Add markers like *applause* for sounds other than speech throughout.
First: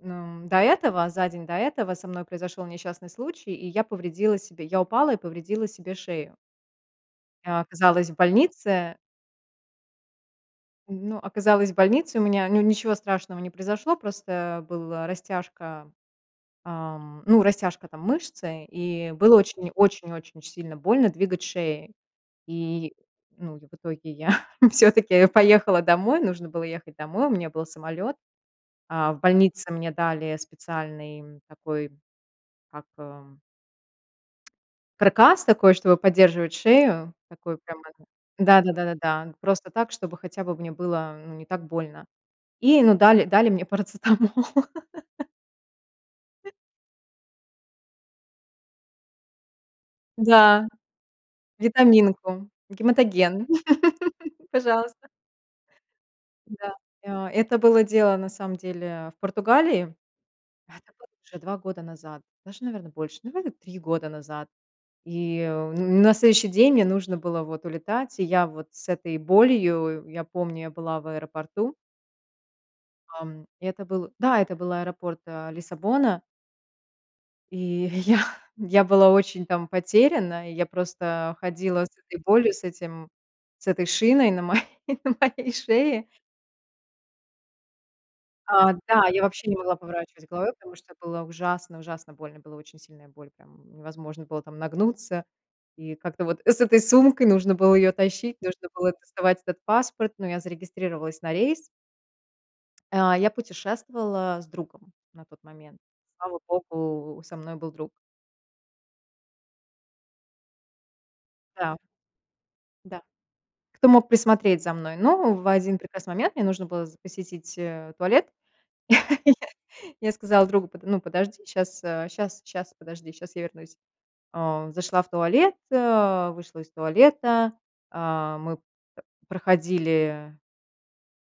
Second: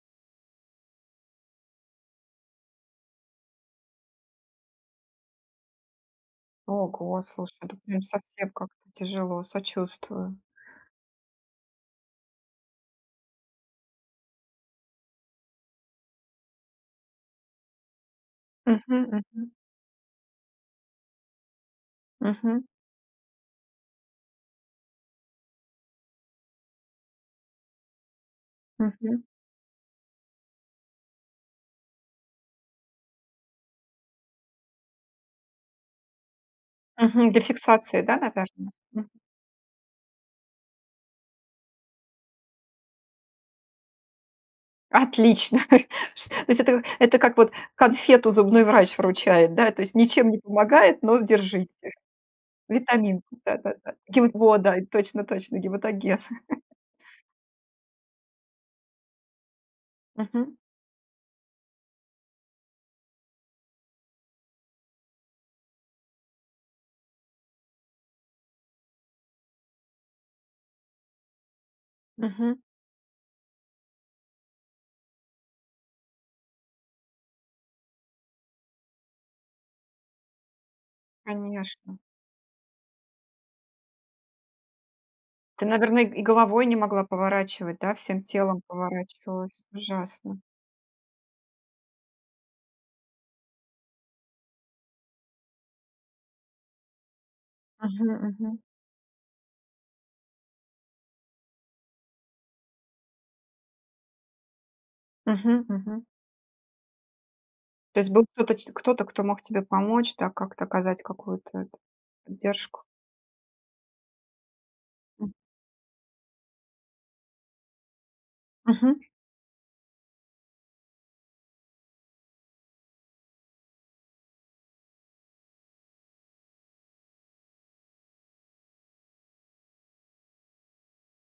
Ну, до этого, за день до этого, со мной произошел несчастный случай, и я повредила себе Я упала и повредила себе шею. Ого, слушай, Я ну, прям оказалась в совсем как-то больнице тяжело. Сочувствую. Ну оказалась в больнице, у меня ню ничего страшного не произошло. Просто была растяжка, ам, ну, растяжка, там, мышцы, Мгм, и было мгм. очень очень-очень сильно больно двигать шеей. Мгм. И, ну, и в итоге я *chuckles* всё-таки поехала домой. Нужно было ехать домой. У меня был самолет. А в Мгм. больнице мне дали специальный такой, как, эм *clicks tongue* каркас такой, чтобы поддерживать шею. Мгм. Для Такой прям фиксации, это да, наверно? Да-да, Мгм. да-да-да. Просто так, чтобы хотя бы мне было, ну, не так больно. И, ну, дали дали мне парацетамол. Отлично! То есть то *chuckles* есть это это как вот конфету зубной врач вручает, да? То есть ничем не Да. помогает, но держите. Витаминку. Витаминку, Гематоген, да-да-да. Гема *laughs* Во, да, пожалуйста. точно-точно, гематоген. *chuckles* Да. И о Это было дело, на самом деле, в Португалии. Мгм. Это было уже 2 года назад, даже, наверно, больше. Наверно, 3 года назад. И, э, на следующий день мне нужно было вот улетать. И я вот с этой болью, я помню, я была в аэропорту Мгм. Ам, это был Да, это был аэропорт, а, Лиссабона. И *exhales* я я была очень там потеряна. И я просто ходила с Конечно. этой болью, с этим с этой шиной на мо на моей Ты, наверное, шее. и и головой не могла поворачивать, да? Всем телом А, да. Я вообще не поворачивалась. могла поворачивать Ужасно. головой, потому что было ужасно ужасно больно. Была очень сильная боль, прям невозможно было там нагнуться, и как-то вот с этой сумкой нужно было ее Мгм, тащить. мгм. Нужно было доставать этот паспорт. Но я зарегистрировалась на рейс. *clicks tongue* А, я путешествовала с другом на тот Мгм, момент. мгм. Слава богу, со мной был друг. То есть был кто-то, ч кто-то, кто мог тебе помочь, да? Как-то оказать какую-то, Да. это, поддержку? Да. Кто мог присмотреть за мной. Ну, в 1 прекрасный момент мне нужно было з посетить, э, туалет. Мгм. *laughs* Я я сказала другу: "Ну, подожди, щас щас щас, подожди, щас я вернусь". А. Зашла в туалет, а, вышла из туалета. А, мы проходили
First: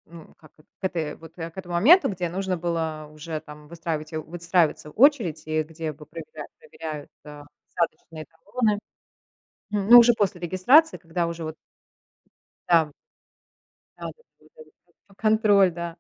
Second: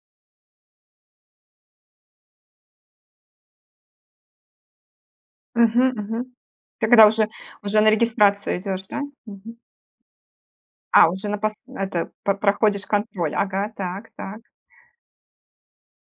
ну, как, э к этой вот к этому моменту, где нужно было уже там выстраивать, у выстраивается очередь, и Мгм, где бы мгм. проверяли Когда проверяют, уже а, уже на посадочные регистрацию талоны. идешь, да? Мгм. М, ну, уже после регистрации, А, когда уже на уже пос вот это, по проходишь Там контроль. Ага, так Надо так. было *unintelligible* там контроль, да.